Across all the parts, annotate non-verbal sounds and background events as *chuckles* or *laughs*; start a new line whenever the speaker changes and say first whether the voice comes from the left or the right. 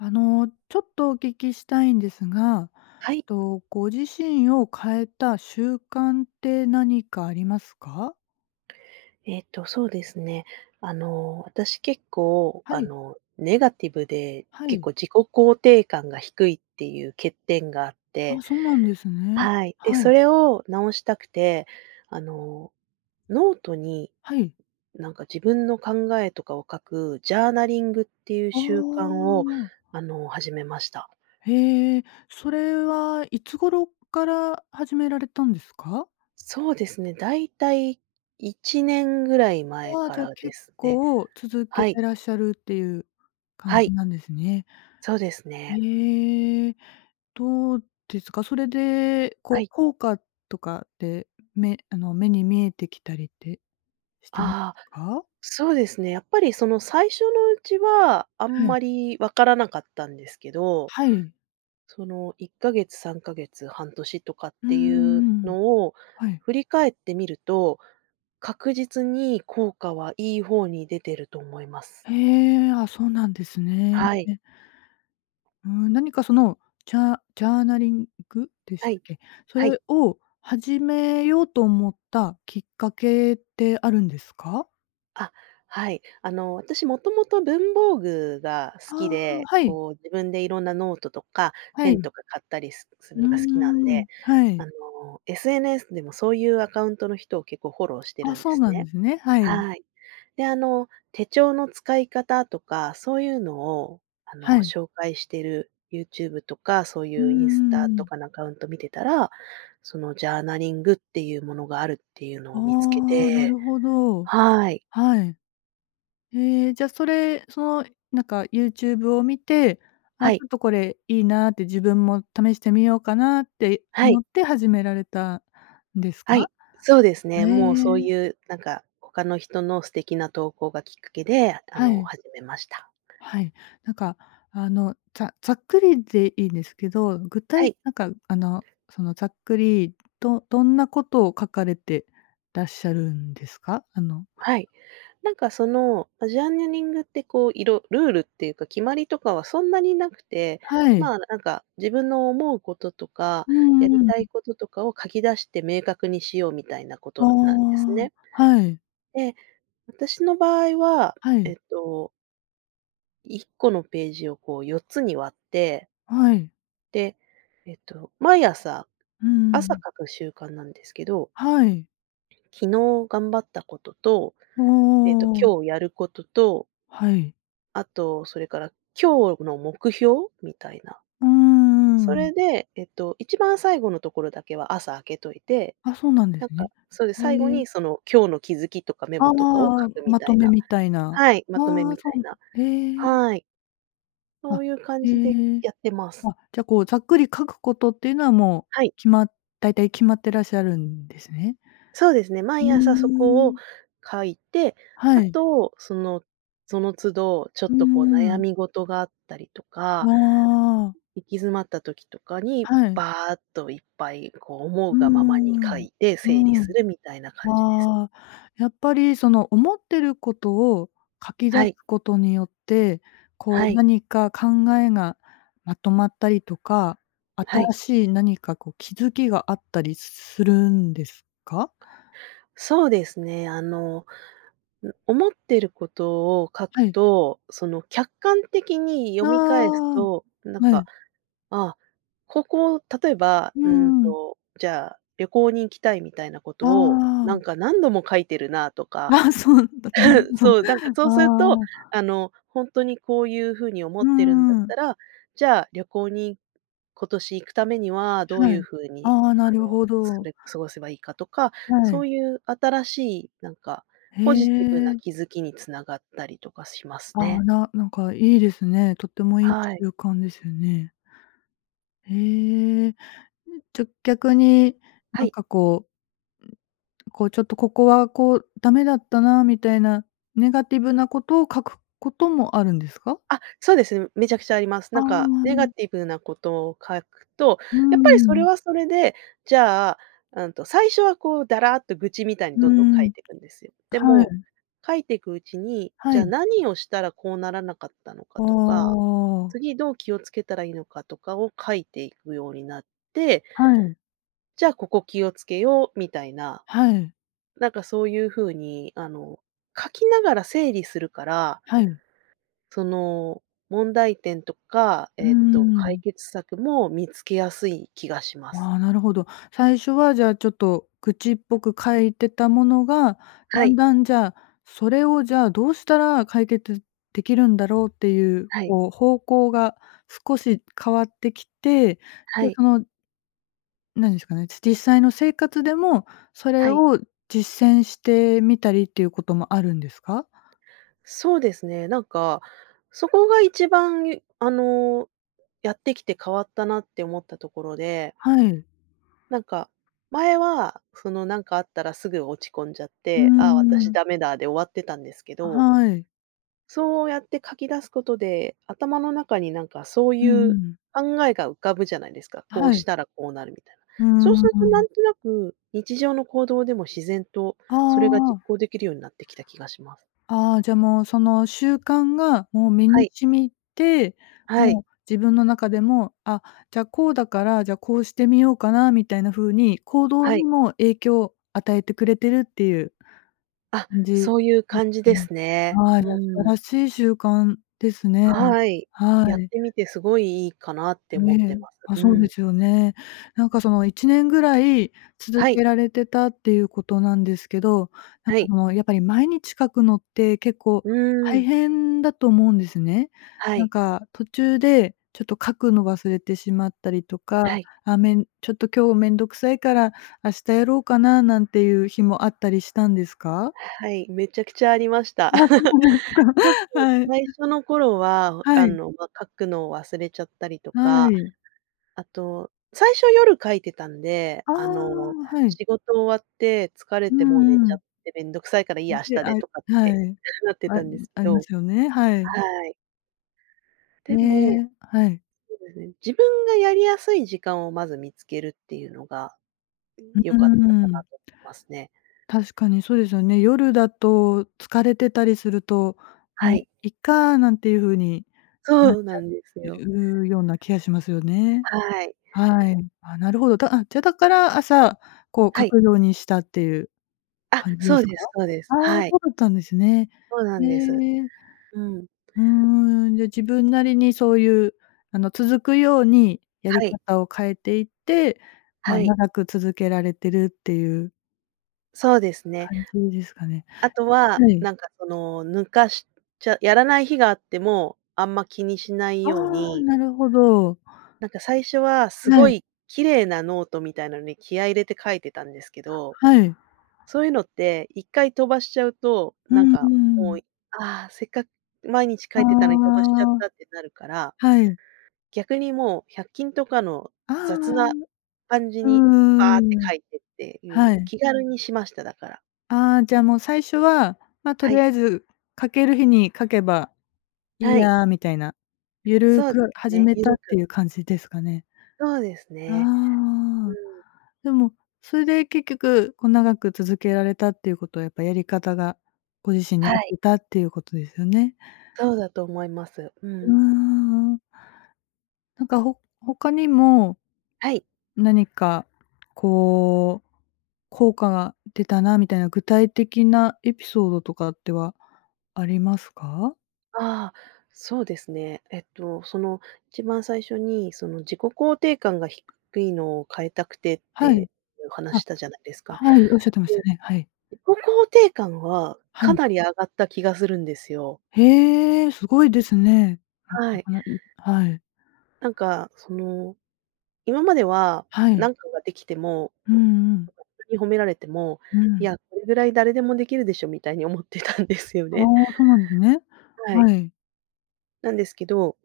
left: あの、ちょっとお聞きしたいんですが、
right: はい。
left: と、ご自身を変えた習慣って何かありますか？
right: えーと、そうですね、あの、私結構
left: は
right: あ
left: い。
right: の、ネガティブで
left: は
right: 結
left: い。
right: 構自己肯定感が低いっていう欠点があって
left: あ、そうなんですね。
right: はい、で、
left: は
right: そ
left: い。
right: れを直したくて、あの、ノートに
left: はい。
right: なんか自分の考えとかを書く、ジャーナリングっていう
left: ああ、
right: 習慣を
left: ああ。
right: あの、始めました。
left: へえ、それはいつ頃から始められたんですか？
right: そうですね、大体1年ぐらい前
left: ああ、
right: か
left: じゃ、
right: らで
left: 結
right: すね、
left: 構続け
right: はい。
left: てらっしゃるっていう感
right: は
left: じ
right: い。
left: なんですね。
right: そうですね。
left: ええ。どうですか？それで
right: は
left: こう、
right: い。
left: 効果とかって目あの、目に見えてきたりってしてます
right: ああ、
left: か？
right: そうですね、やっぱりその、最初のうちはあん
left: はあ。
right: まり分からなかったんですけど、
left: はい。
right: その、1か月、3か月、半年とかっ
left: う
right: て
left: んう
right: いう
left: んうん。
right: のを
left: はい。
right: 振り返ってみると、確実に効果はいい方に出てると思います。
left: へえ、あ、そうなんですね。
right: はい。
left: うん、何かその、チャージャーナリング？でし
right: はい。
left: っけ？そ
right: はい。
left: れを始めようと思ったきっかけってあるんですか？
right: あ、はい、あの、私もともと文房具が好き
left: ああ、
right: で、
left: はい。
right: こう、自分でいろんなノートとかペ
left: は
right: ン
left: い。
right: とか買ったりすす
left: う
right: る
left: ー
right: のが好きなん
left: ん、
right: で、
left: は
right: あ
left: い。
right: の、SNS でもそういうアカウントの人を結構フォローして
left: あ、
right: るんで
left: そう
right: す
left: なん
right: ね。
left: ですね、はい。
right: はい。で、あの、手帳の使い方とか、そういうのをあ
left: は
right: の、
left: い。
right: 紹介してる YouTube とか、そう
left: うん
right: いうインス
left: う
right: タ
left: んう
right: と
left: ん。
right: かのアカウント見てたら、その、ジャーナリングっていうものがあるっていうの
left: あ
right: を見つけ
left: あ、な
right: て
left: るほど。
right: はい。
left: はい。ええ、じゃそれその、なんか YouTube を見て、
right: は
left: あ、ち
right: い。
left: ょっとこれいいなって、自分も試してみようかなって
right: はい。
left: 思って始められたんです
right: は
left: か？
right: い、そうですね。
left: へ
right: もうそう
left: え。
right: いうなんか、ほかの人の素敵な投稿がきっかけで、ああ
left: は
right: の
left: い。
right: 始めました。
left: はい。なんかあの、ざざっくりでいいんですけど、具
right: は
left: 体
right: い。
left: なんかあの、その、ざっくり、どどんなことを書かれてらっしゃるんですか？あの
right: はい。なんかその、ジャーナリングってこう、いろルールっていうか決まりとかはそんなになくて、
left: はい。
right: まあ、なんか自分の思うこととか、
left: う
right: やり
left: ん、う
right: たい
left: ん。
right: こととかを書き出して、明確にしようみたいなこ
left: あ
right: となんです
left: あ、
right: ね。
left: はい。
right: で、私の場合は、
left: はい。
right: えっと1個のページをこう、4つに割って
left: はい。
right: で、えと、毎朝
left: うんうんう
right: 朝、
left: ん。
right: 書く習慣なんですけど
left: はい。
right: 昨日頑張ったことと、
left: ああ
right: えっと、
left: ああああ。
right: 今日やることと
left: はい。
right: あと、それから今日の目標？みたいな。
left: うーん、うん
right: そ
left: うん。
right: れで、えっと、一番最後のところだけは、朝、空けといて、
left: あ、そうなんで
right: なん
left: す
right: か
left: ね。
right: そう、で、最後
left: へえ。
right: にその、今日の気づきとかメ
left: ああ
right: モ
left: あ
right: とかを
left: あああ、
right: 書くみ
left: ま
right: た
left: と
right: い
left: め
right: な
left: みたいな。
right: はい、まとめ
left: あ
right: み
left: あ、
right: た
left: そ
right: いな
left: う。へえ。
right: はい。そ
left: あ、
right: ういう感
left: え
right: じで
left: え。
right: やってます。
left: あ、じゃあこう、ざっくり書くことっていうのはもう
right: はい。
left: 決ま大体決まってらっしゃるんですね？
right: そうですね、
left: うー
right: 毎朝そこを
left: ん。
right: 書いて、
left: は
right: あ
left: い。
right: と、そのその都度、ちょっ
left: うー
right: とこう悩
left: ん。
right: み事があったりと
left: あ
right: か、
left: あ。
right: い行き詰まった時とかに、
left: はい。
right: バーッといっぱいこう、思
left: う
right: う
left: ー
right: がままに書
left: ん。
right: いて整理
left: う
right: す
left: ん。
right: るみたいな感じです。
left: ああ、やっぱりその、思ってることを書き出す
right: はい。
left: ことによって、こ
right: は
left: う
right: い。
left: 何か考えがまとまったりとか、
right: はい。
left: 新しい何か、こ、気づきがあったりすするんですか？
right: そうですね、あの、ん、思ってることを書く
left: はい。
right: と、その、客観的に
left: あ
right: 読み返す
left: あ、
right: と、なん
left: は
right: か、
left: い。
right: 「あ、ここ」、例えば、
left: う
right: うん
left: ん、うん。
right: と、じゃあ旅行に行きたいみたいなこと
left: あ
right: を、「な
left: あ。
right: んか、何度も書いてるな」とか、
left: あ、そうなんだ。*unintelligible*
right: *chuckles*
left: そう、
right: そう、なんかそうすると、
left: ああ。
right: あの、ほんとにこういう風に思
left: う
right: ってるんだっ
left: ん、うん。
right: たら、じゃあ旅行に今年行くためにはどう
left: は
right: いう
left: い。
right: 風に、
left: ああ、な
right: あ
left: る
right: の、
left: ほ
right: す
left: ど。
right: れ過ごせばいいかとか、
left: は
right: そ
left: い。
right: ういう新しいなんか、
left: へ
right: ポジティブな
left: え。
right: 気づきに繋がったりとかします
left: ああ、
right: ね。
left: ななんかいいですね、とってもいい
right: はい。
left: 習慣ですよね。へえ、ん、じゃ、逆に
right: は
left: なん
right: い。
left: かこうこう、ちょっとここはこう、ダメだったな、みたいなネガティブなことを書くこともあるんですか？
right: あ、そうです、めちゃくちゃあります。
left: あ
right: な
left: あ、
right: んか
left: う
right: ネガ
left: ん。
right: ティブなことを書くと、
left: うー
right: やっぱりそれ
left: ん。
right: はそれでじゃあうんと最初はこう、だらっと愚痴みたいに
left: う
right: どんどん書
left: ー
right: い
left: ん、
right: てくんですよ。で
left: は
right: も、
left: い。
right: 書いてくうちに、
left: は
right: じゃあ
left: い。
right: 何をしたらこうならなかったのか
left: あ
right: とか、
left: あ。
right: 次どう気をつけたらいいのかとかを書いていくようになって、
left: はい。
right: 「じゃあ、ここ気をつけよう」みたいな、
left: はい。
right: なんかそういう風に、あの、書きながら整理するから
left: はい。
right: その、問題点とか、
left: うー
right: えっと、解
left: ん。
right: 決策も見つけやすい気がします。
left: ああ、なるほど。最初はじゃあ、ちょっと愚痴っぽく書いてたものが、
right: は
left: だん
right: い。
left: だんじゃあ、「それをじゃあ、どうしたら解決できるんだろう？」っていう
right: はい。
left: こう、方向が少し変わってきて、で、
right: はい。
left: そのなんですかね、し実際の生活でも、それ
right: はい。
left: を実践してみたりっていうこともあるんですか？
right: そうですね、なんか、そこが一番ゆあの、やってきて変わったなって思ったところで
left: はい。
right: なんか、前はその、なんかあったらすぐ落ち込んじゃっ
left: うー
right: て、「あ、私
left: ん。
right: ダメだ」で終わってたんですけ
left: あ、
right: ど
left: はい。
right: そうやって書き出すことで、頭の中になんかそうい
left: うんう
right: う
left: ん。
right: 考えが浮かぶじゃないですか、こ
left: は
right: う
left: い。
right: したらこうなるみたいな。
left: うー
right: そうするとなん
left: ん。
right: となく、日常の行動でも自然と
left: あ
right: それが実
left: あ。
right: 行できるようになってきた気がします。
left: ああ、じゃ、もうその習慣がもう身
right: は
left: に
right: い。
left: 染みて、
right: は
left: も
right: い。
left: う自分の中でも、「あ、じゃ、こうだから、じゃ、こうしてみようかな」みたいな風に、行動
right: は
left: に
right: い。
left: も影響与えてくれてるっていう、
right: あ、
left: んじん、う、
right: そういう感じ
left: う
right: です
left: ん。
right: ね。
left: はい、あた
right: うん。
left: らしい習慣ですね。
right: はい、
left: は
right: やっ
left: い。
right: てみてすごい、いいかなって
left: え
right: 思って
left: え、
right: ます。
left: あ、
right: う
left: そうで
right: ん。
left: すよね。なんかその、1年ぐらい続
right: はい。
left: けられてたっていうことなんですけど、なん
right: は
left: か
right: い。
left: もう、やっぱり毎日書くのって結構
right: うー
left: 大
right: ん。
left: 変だと思うんですね。
right: は
left: なん
right: い。
left: か途中で、ちょっと書くの忘れてしまったりとか、
right: はい。
left: あ、めんちょっと、今日めんどくさいから、明日やろうかな、なんていう日もあったりしたんですか？
right: はい、めちゃくちゃありました。
left: ああ、そ
right: *laughs*
left: うです
right: 特に
left: か。はい。
right: 最
left: *chuckles*
right: 初の頃は、お
left: は
right: あ
left: い。
right: の、ま、書くのを忘れちゃったりと
left: は
right: か、
left: い。
right: あと、最初、夜書いてたんで、
left: ああ、
right: あの、
left: はい。
right: 仕事終わって疲れ
left: う
right: てもう寝
left: ん、う
right: ちゃっ
left: ん。
right: て、「めんどくさいからいい
left: ん
right: や、明
left: で
right: 日
left: あ、
right: で」
left: は
right: とかって
left: い。
right: なって
left: あ、
right: たんですけ
left: ありま
right: ど
left: すよね、はい。
right: はい。
left: へ
right: でも、
left: え、はい。
right: そうですね、自分がやりやすい時間をまず見つけるっていうのが、
left: う、う
right: 良
left: ー
right: かったかな
left: ん。
right: とお、ますね。
left: 確かに、そうですよね。夜だと、疲れてたりすると
right: は
left: 「も
right: い。
left: う、いっか」なんていう風に、なっ
right: そう
left: ち
right: な
left: ゃ
right: んですよ。
left: うような気がしますよね。
right: はい。
left: はい。ああ、なるほど、だあ、じゃ、だから朝、こう
right: は
left: 書
right: い。
left: くようにしたっていう
right: あ、
left: 感じで
right: そう
left: すか？
right: ですそうです。
left: ああ、そ
right: はい。
left: うだったんですね。
right: そうな
left: へ
right: んです。
left: え。
right: うん。
left: うーん、で、自分なりにそういう、あの、続くようにやり
right: はい。
left: 方を変えていって、ま、
right: はい。
left: 長く続けられてるっていう
right: そうですね。
left: 感じですかね。
right: あとは、
left: はい。
right: なんかその、抜かしちゃやらない日があっても、あんま気にしない
left: あ
right: よう
left: あ、
right: に
left: なるほど。
right: なんか最初は、す
left: え
right: ご
left: え。
right: い綺麗なノートみたいなのに気合い入れて書いてたんですけど、
left: はい。
right: そういうのって、1回飛ばしちゃうと、
left: う
right: なん
left: ん、うん、
right: か
left: う
right: もう、
left: ん。
right: い「ああ！せっかく毎日書
left: あ
right: いてたのに飛ばしちゃっ
left: あ。
right: た」ってなるから、
left: はい。
right: 逆にもう百均とかの
left: ああ、あ
right: 雑
left: あ。
right: な感じ
left: う
right: に、
left: ー
right: バーッて
left: ん。
right: 書いてってい
left: は
right: う
left: い。
right: 気軽にしました、だから。
left: ああ、じゃ、もう最初は、「ま、と
right: は
left: り
right: い。
left: あえず書ける日に書けばいい
right: はい。
left: や」みたいな、ゆる
right: そうで
left: く
right: す
left: 始
right: ね、
left: め
right: ゆ
left: たっ
right: る
left: て
right: く。
left: いう感じですかね。
right: そうです
left: ああ
right: ね。
left: ああ、
right: うん。
left: でもそれで結局、こ、長く続けられたっていうことは、やっぱやり方がご自身に合
right: は
left: っ
right: い。
left: てたっていうことですよね？
right: そうだと思います。う
left: うー
right: ん。
left: ん、うん。なんか、ほ他にも、
right: はい。
left: 何かこう効果が出たなみたいな具体的なエピソードとかってはありますか？
right: ああ、そうですね。えっとその、一番最初に、その、自己肯定感が低いのを変えたくてって
left: はい。
right: いう
left: あ、
right: 話したじゃないですか。
left: はい、おっしゃってまし
right: で、
left: たね、はい。
right: 自己肯定感は
left: は
right: か
left: い。
right: なり上がった気がするんですよ。
left: へえ、すごいですね。
right: はい。
left: *unintelligible* はい。
right: なんかその、今までは、
left: は
right: な
left: い。
right: んかができても、
left: うん、うん。
right: *unintelligible* に褒められても、
left: う
right: 「い
left: ん。
right: や、これぐらい誰でもできるでしょ」みたいに思ってたんですよ
left: あ
right: ね。
left: あ、そうなんですね。
right: はい。
left: はい。
right: なんですけど、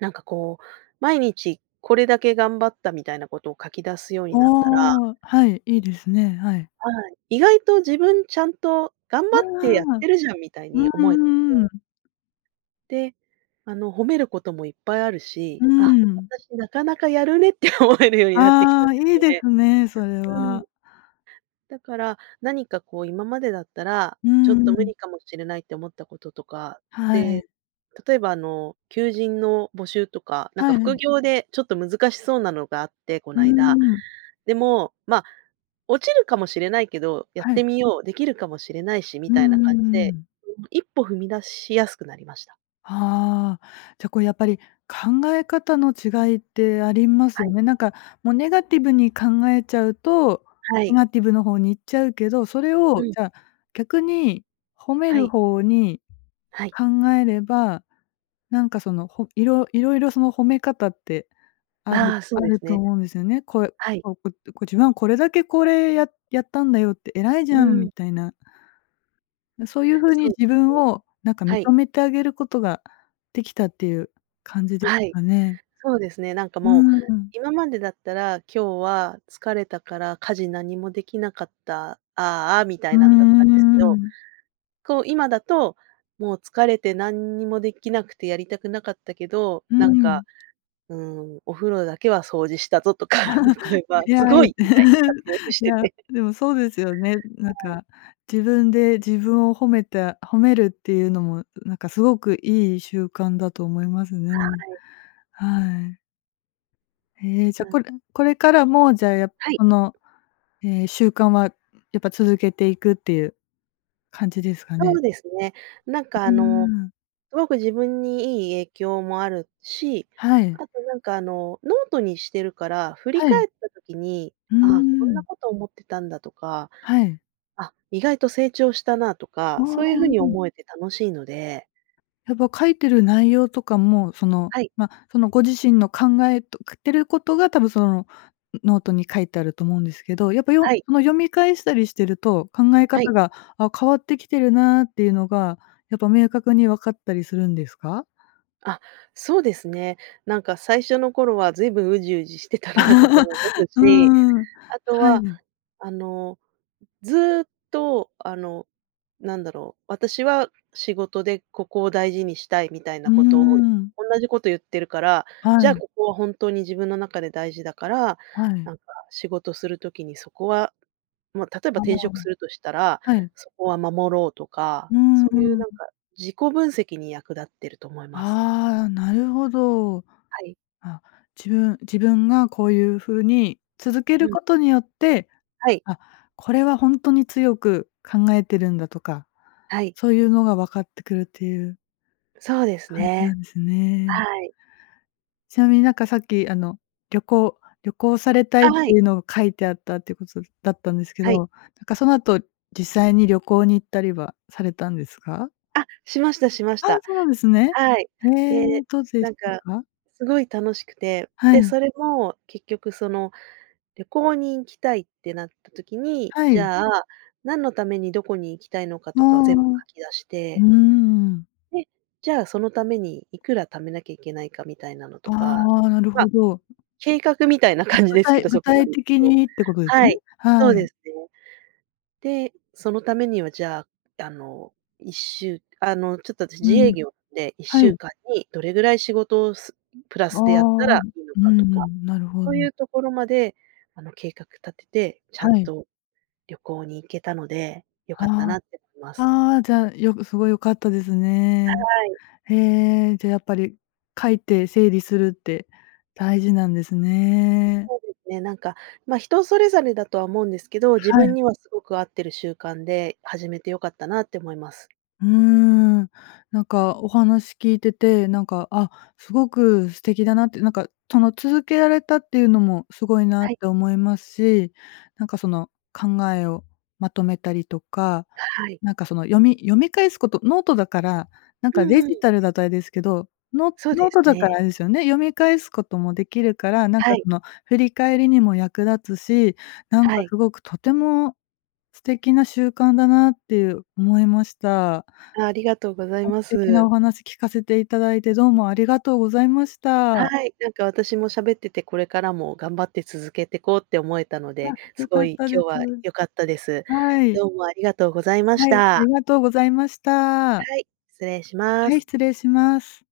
right: なんかこう毎日これだけ頑張ったみたいなことを書き出すように
left: あ
right: なったら、
left: あ、はい、いいですね、はい。
right: はい、意外と自分ちゃんと頑
left: ああ、
right: 張ってやってるじゃんみたい
left: う
right: に
left: ん
right: 思え
left: う
right: てき
left: んう
right: て。
left: ん。
right: で、あの褒めることもいっぱいある
left: う
right: し、あ、
left: ん。
right: 私なかなかやるねって思えるようになってきた
left: あ
right: んで
left: あ、い
right: す
left: い
right: よ
left: で
right: ね。
left: すね、それ
right: うん。
left: は。
right: だから、何かこう今までだったら、
left: う
right: ちょっ
left: ん
right: と
left: う
right: 無
left: ん。
right: 理かもしれないって思ったこととか、
left: はい。
right: で、例えばあの求人の募集とか、なん
left: は
right: か副
left: い。
right: 業でちょっと難しそうなのがあって、こ
left: うー
right: ないだ。
left: ん。
right: でも、ま、落ちるかもしれないけど、やっ
left: は
right: て
left: い。
right: みよう、できるかもしれないしみ
left: うん
right: たいな
left: う
right: 感じ
left: んう
right: で、
left: ん。
right: *unintelligible* 一歩踏み出しやすくなりました。
left: は、じゃこれやっぱり考え方の違いってあります
right: は
left: よ
right: い。
left: ね。なんかもうネガティブに考えちゃうと、
right: は
left: ネ
right: い。
left: ガティブの方に行っちゃうけど、それ
right: う
left: を
right: ん。
left: じゃあ逆に褒め
right: は
left: る
right: い。
left: 方に
right: はい。
left: 考えれば、なんかそのほいろ色々その褒め方ってある
right: ああ、そ
left: あ
right: うで
left: る
right: す
left: と
right: ね。
left: 思うんですよね。こえ
right: はい。
left: こう、こ自分はこれだけこれややったんだよって偉いじ
right: う
left: ゃんみ
right: ん。
left: たいな。な、そういう風に
right: そうで
left: 自
right: す
left: 分
right: ね。
left: をなんか認
right: はい。
left: めてあげることができたっていう感じです
right: はい、
left: かね。
right: そうですね、なんか
left: う
right: もう、
left: ん。
right: 今までだったら今日は疲れたから家事何もできなかった、ああ、あ、みた
left: う
right: い
left: ー
right: なんだったんですけど、
left: ん。
right: こう今だと、もう疲れてなんにもできなくてやりたくなかったけど、
left: う
right: なん
left: ん。
right: か、うん、お風呂だけは掃除したぞとか、例
left: *chuckles*
right: えば
left: い
right: す
left: やい
right: ごいみたいに活
left: *chuckles*
right: 用し
left: い
right: て
left: や
right: て。
left: でもそうですよね。な
right: は
left: ん
right: い。
left: か自分で自分を褒めた褒めるっていうのもなんかすごくいい習慣だと思いますね。
right: はい。
left: はい。へえ、じ
right: う
left: ゃこ
right: ん。
left: れこれからもじゃ、やっ
right: はい。
left: この、え、習慣はやっぱ続けていくっていう感じですか
right: そ
left: ね。
right: うですね。なんか
left: う
right: あ
left: ー
right: の
left: ん。
right: すごく自分にいい影響もあるし、
left: は
right: あ
left: い。
right: となんかあのノートにしてるから、振り
left: はい。
right: 返った時に、
left: うー
right: ああ、こんな
left: ん。
right: こと思ってたんだとか、
left: はい。
right: あ、意外と成長したなと
left: あ
right: か、そ
left: あ、
right: ういう風に
left: うん。
right: 思えて楽しいので。
left: やっぱ書いてる内容とかもその、
right: はい。
left: ま、そのご自身の考えとくってることが多分そのノートに書いてあると思うんですけど、やっぱよ
right: はい。
left: ま、読み返したりしてると考え
right: は
left: 方
right: い。
left: が、あ、変わってきてるなっていうのがやっぱ明確に分かったりするんですか？
right: あ、そうですね。なんか最初の頃はずいぶんうじうじしてたなとかも思
left: *chuckles*
right: う
left: う
right: し、
left: ーん、
right: あと
left: は
right: は
left: い。
right: あのずっとあのなんだろう、私は仕事でここを大事にしたいみたい
left: う
right: な
left: ー
right: ことを
left: ん。
right: おんなじこと言ってるから、じ
left: は
right: ゃあ
left: い。
right: ここは本当に自分の中で大事だから
left: はい。
right: なんか仕事する時にそこは、ま、例えば
left: あ
right: 転職する
left: あ。
right: としたら、
left: はい。
right: そこは守ろうとか、
left: うん
right: そういう
left: うん。
right: なんか自己分析に役立ってると思います。
left: ああ、なるほど。
right: はい。
left: あ、自分自分がこういう風に続け
right: う
left: る
right: ん。
left: ことによって、
right: はい。
left: あ、これはほんとに強く考えてるんだとか、
right: はい。
left: そういうのが分かってくるっていう
right: そうです
left: 感じな
right: ね。
left: んですね。
right: はい。
left: ちなみになんかさっきあの旅行旅行されたい
right: あ、
left: っ
right: は
left: て
right: い。
left: いうのを書いてあったっていうことそだったんですけど、
right: はい。
left: なんかその後実際に旅行に行ったりはされたんですか？
right: あ、しましたしまし
left: ああ、
right: た。
left: そうなんですね。
right: はい。
left: ええ、
right: で、
left: どうで
right: な
left: し
right: ん
left: た
right: か
left: か？
right: すごい楽しくて、
left: は
right: で、
left: い。
right: それも結局その旅行に行きたいってなった時に、
left: は
right: じ
left: い。
right: ゃあ何のためにどこに行きたいのか
left: あ
right: とかを全部
left: あ。
right: 書き出し
left: う
right: て。
left: ーん。
right: で、じゃあそのためにいくら貯めなきゃいけないかみたいなのと
left: あ
right: か、
left: あ、なる
right: ま、
left: ほど。
right: 計画みたいな
left: う、
right: 感じ
left: 具
right: ですけ
left: 体
right: ど、
left: 具
right: そこま
left: 体
right: でいく
left: 的
right: と。
left: にってことです
right: は
left: ね。
right: い、そ
left: は
right: う
left: い。
right: ですね。で、そのためにはじゃああの1週あのちょっと
left: う
right: 自営
left: ん。
right: 業、でいっし
left: は
right: ゅう
left: い。
right: かんにどれぐらい仕事をすプラ
left: ああ、
right: スでやったら
left: うん
right: いいの
left: う
right: かとか、
left: ん、なるほ
right: そうい
left: ど。
right: うところまであの計画立てて、ちゃん
left: はい。
right: と旅行に行けたので、良かった
left: あ
right: なって思いま
left: あ、
right: す。
left: ああ、じゃよくすごい良かったですね。
right: はい。
left: へえ、じゃあやっぱり書いて整理するって大事なんですね。
right: そうですね、なんか、ま、人それぞれだとは思うんですけど、自
left: は
right: 分
left: い。
right: にはすごく合ってる習慣で始めて良かったなって思います。
left: うーん、なんかお話聞いてて、なんか、あ、すごく素敵だなって、なんかその続けられたっていうのもすごいなっ
right: はい。
left: て思いますし、なんかその考えをまとめたりとか、
right: はい。
left: なんかその読み読み返すことノートだから、なん
right: う
left: かデ
right: んう
left: ジ
right: ん。
left: タルだとあれですけど、ノ
right: そう
left: ノ
right: で
left: ー
right: す
left: トだから
right: ね。
left: あれですよね、読み返すこともできるから、なん
right: は
left: か
right: い。
left: その振り返りにも役立つし、なん
right: は
left: か
right: い。
left: すごくとても素敵な習慣だなっていう思いました。
right: あ、ありがとうござい
left: あ、素
right: ま
left: 敵な
right: す。
left: お話聞かせていただいてどうもありがとうございまし
right: は
left: た。
right: い、なんか私も喋っててこれからも頑張って続けてこうって思えたので、
left: あ、
right: す
left: 良
right: ご
left: かっ
right: い
left: たで
right: 今日
left: す。
right: は良かったです。
left: はい。
right: どうもありがとうございまし
left: はい、あ
right: た。
left: りがとうございました。
right: はい、失礼しま
left: はい、
right: す。
left: 失礼します。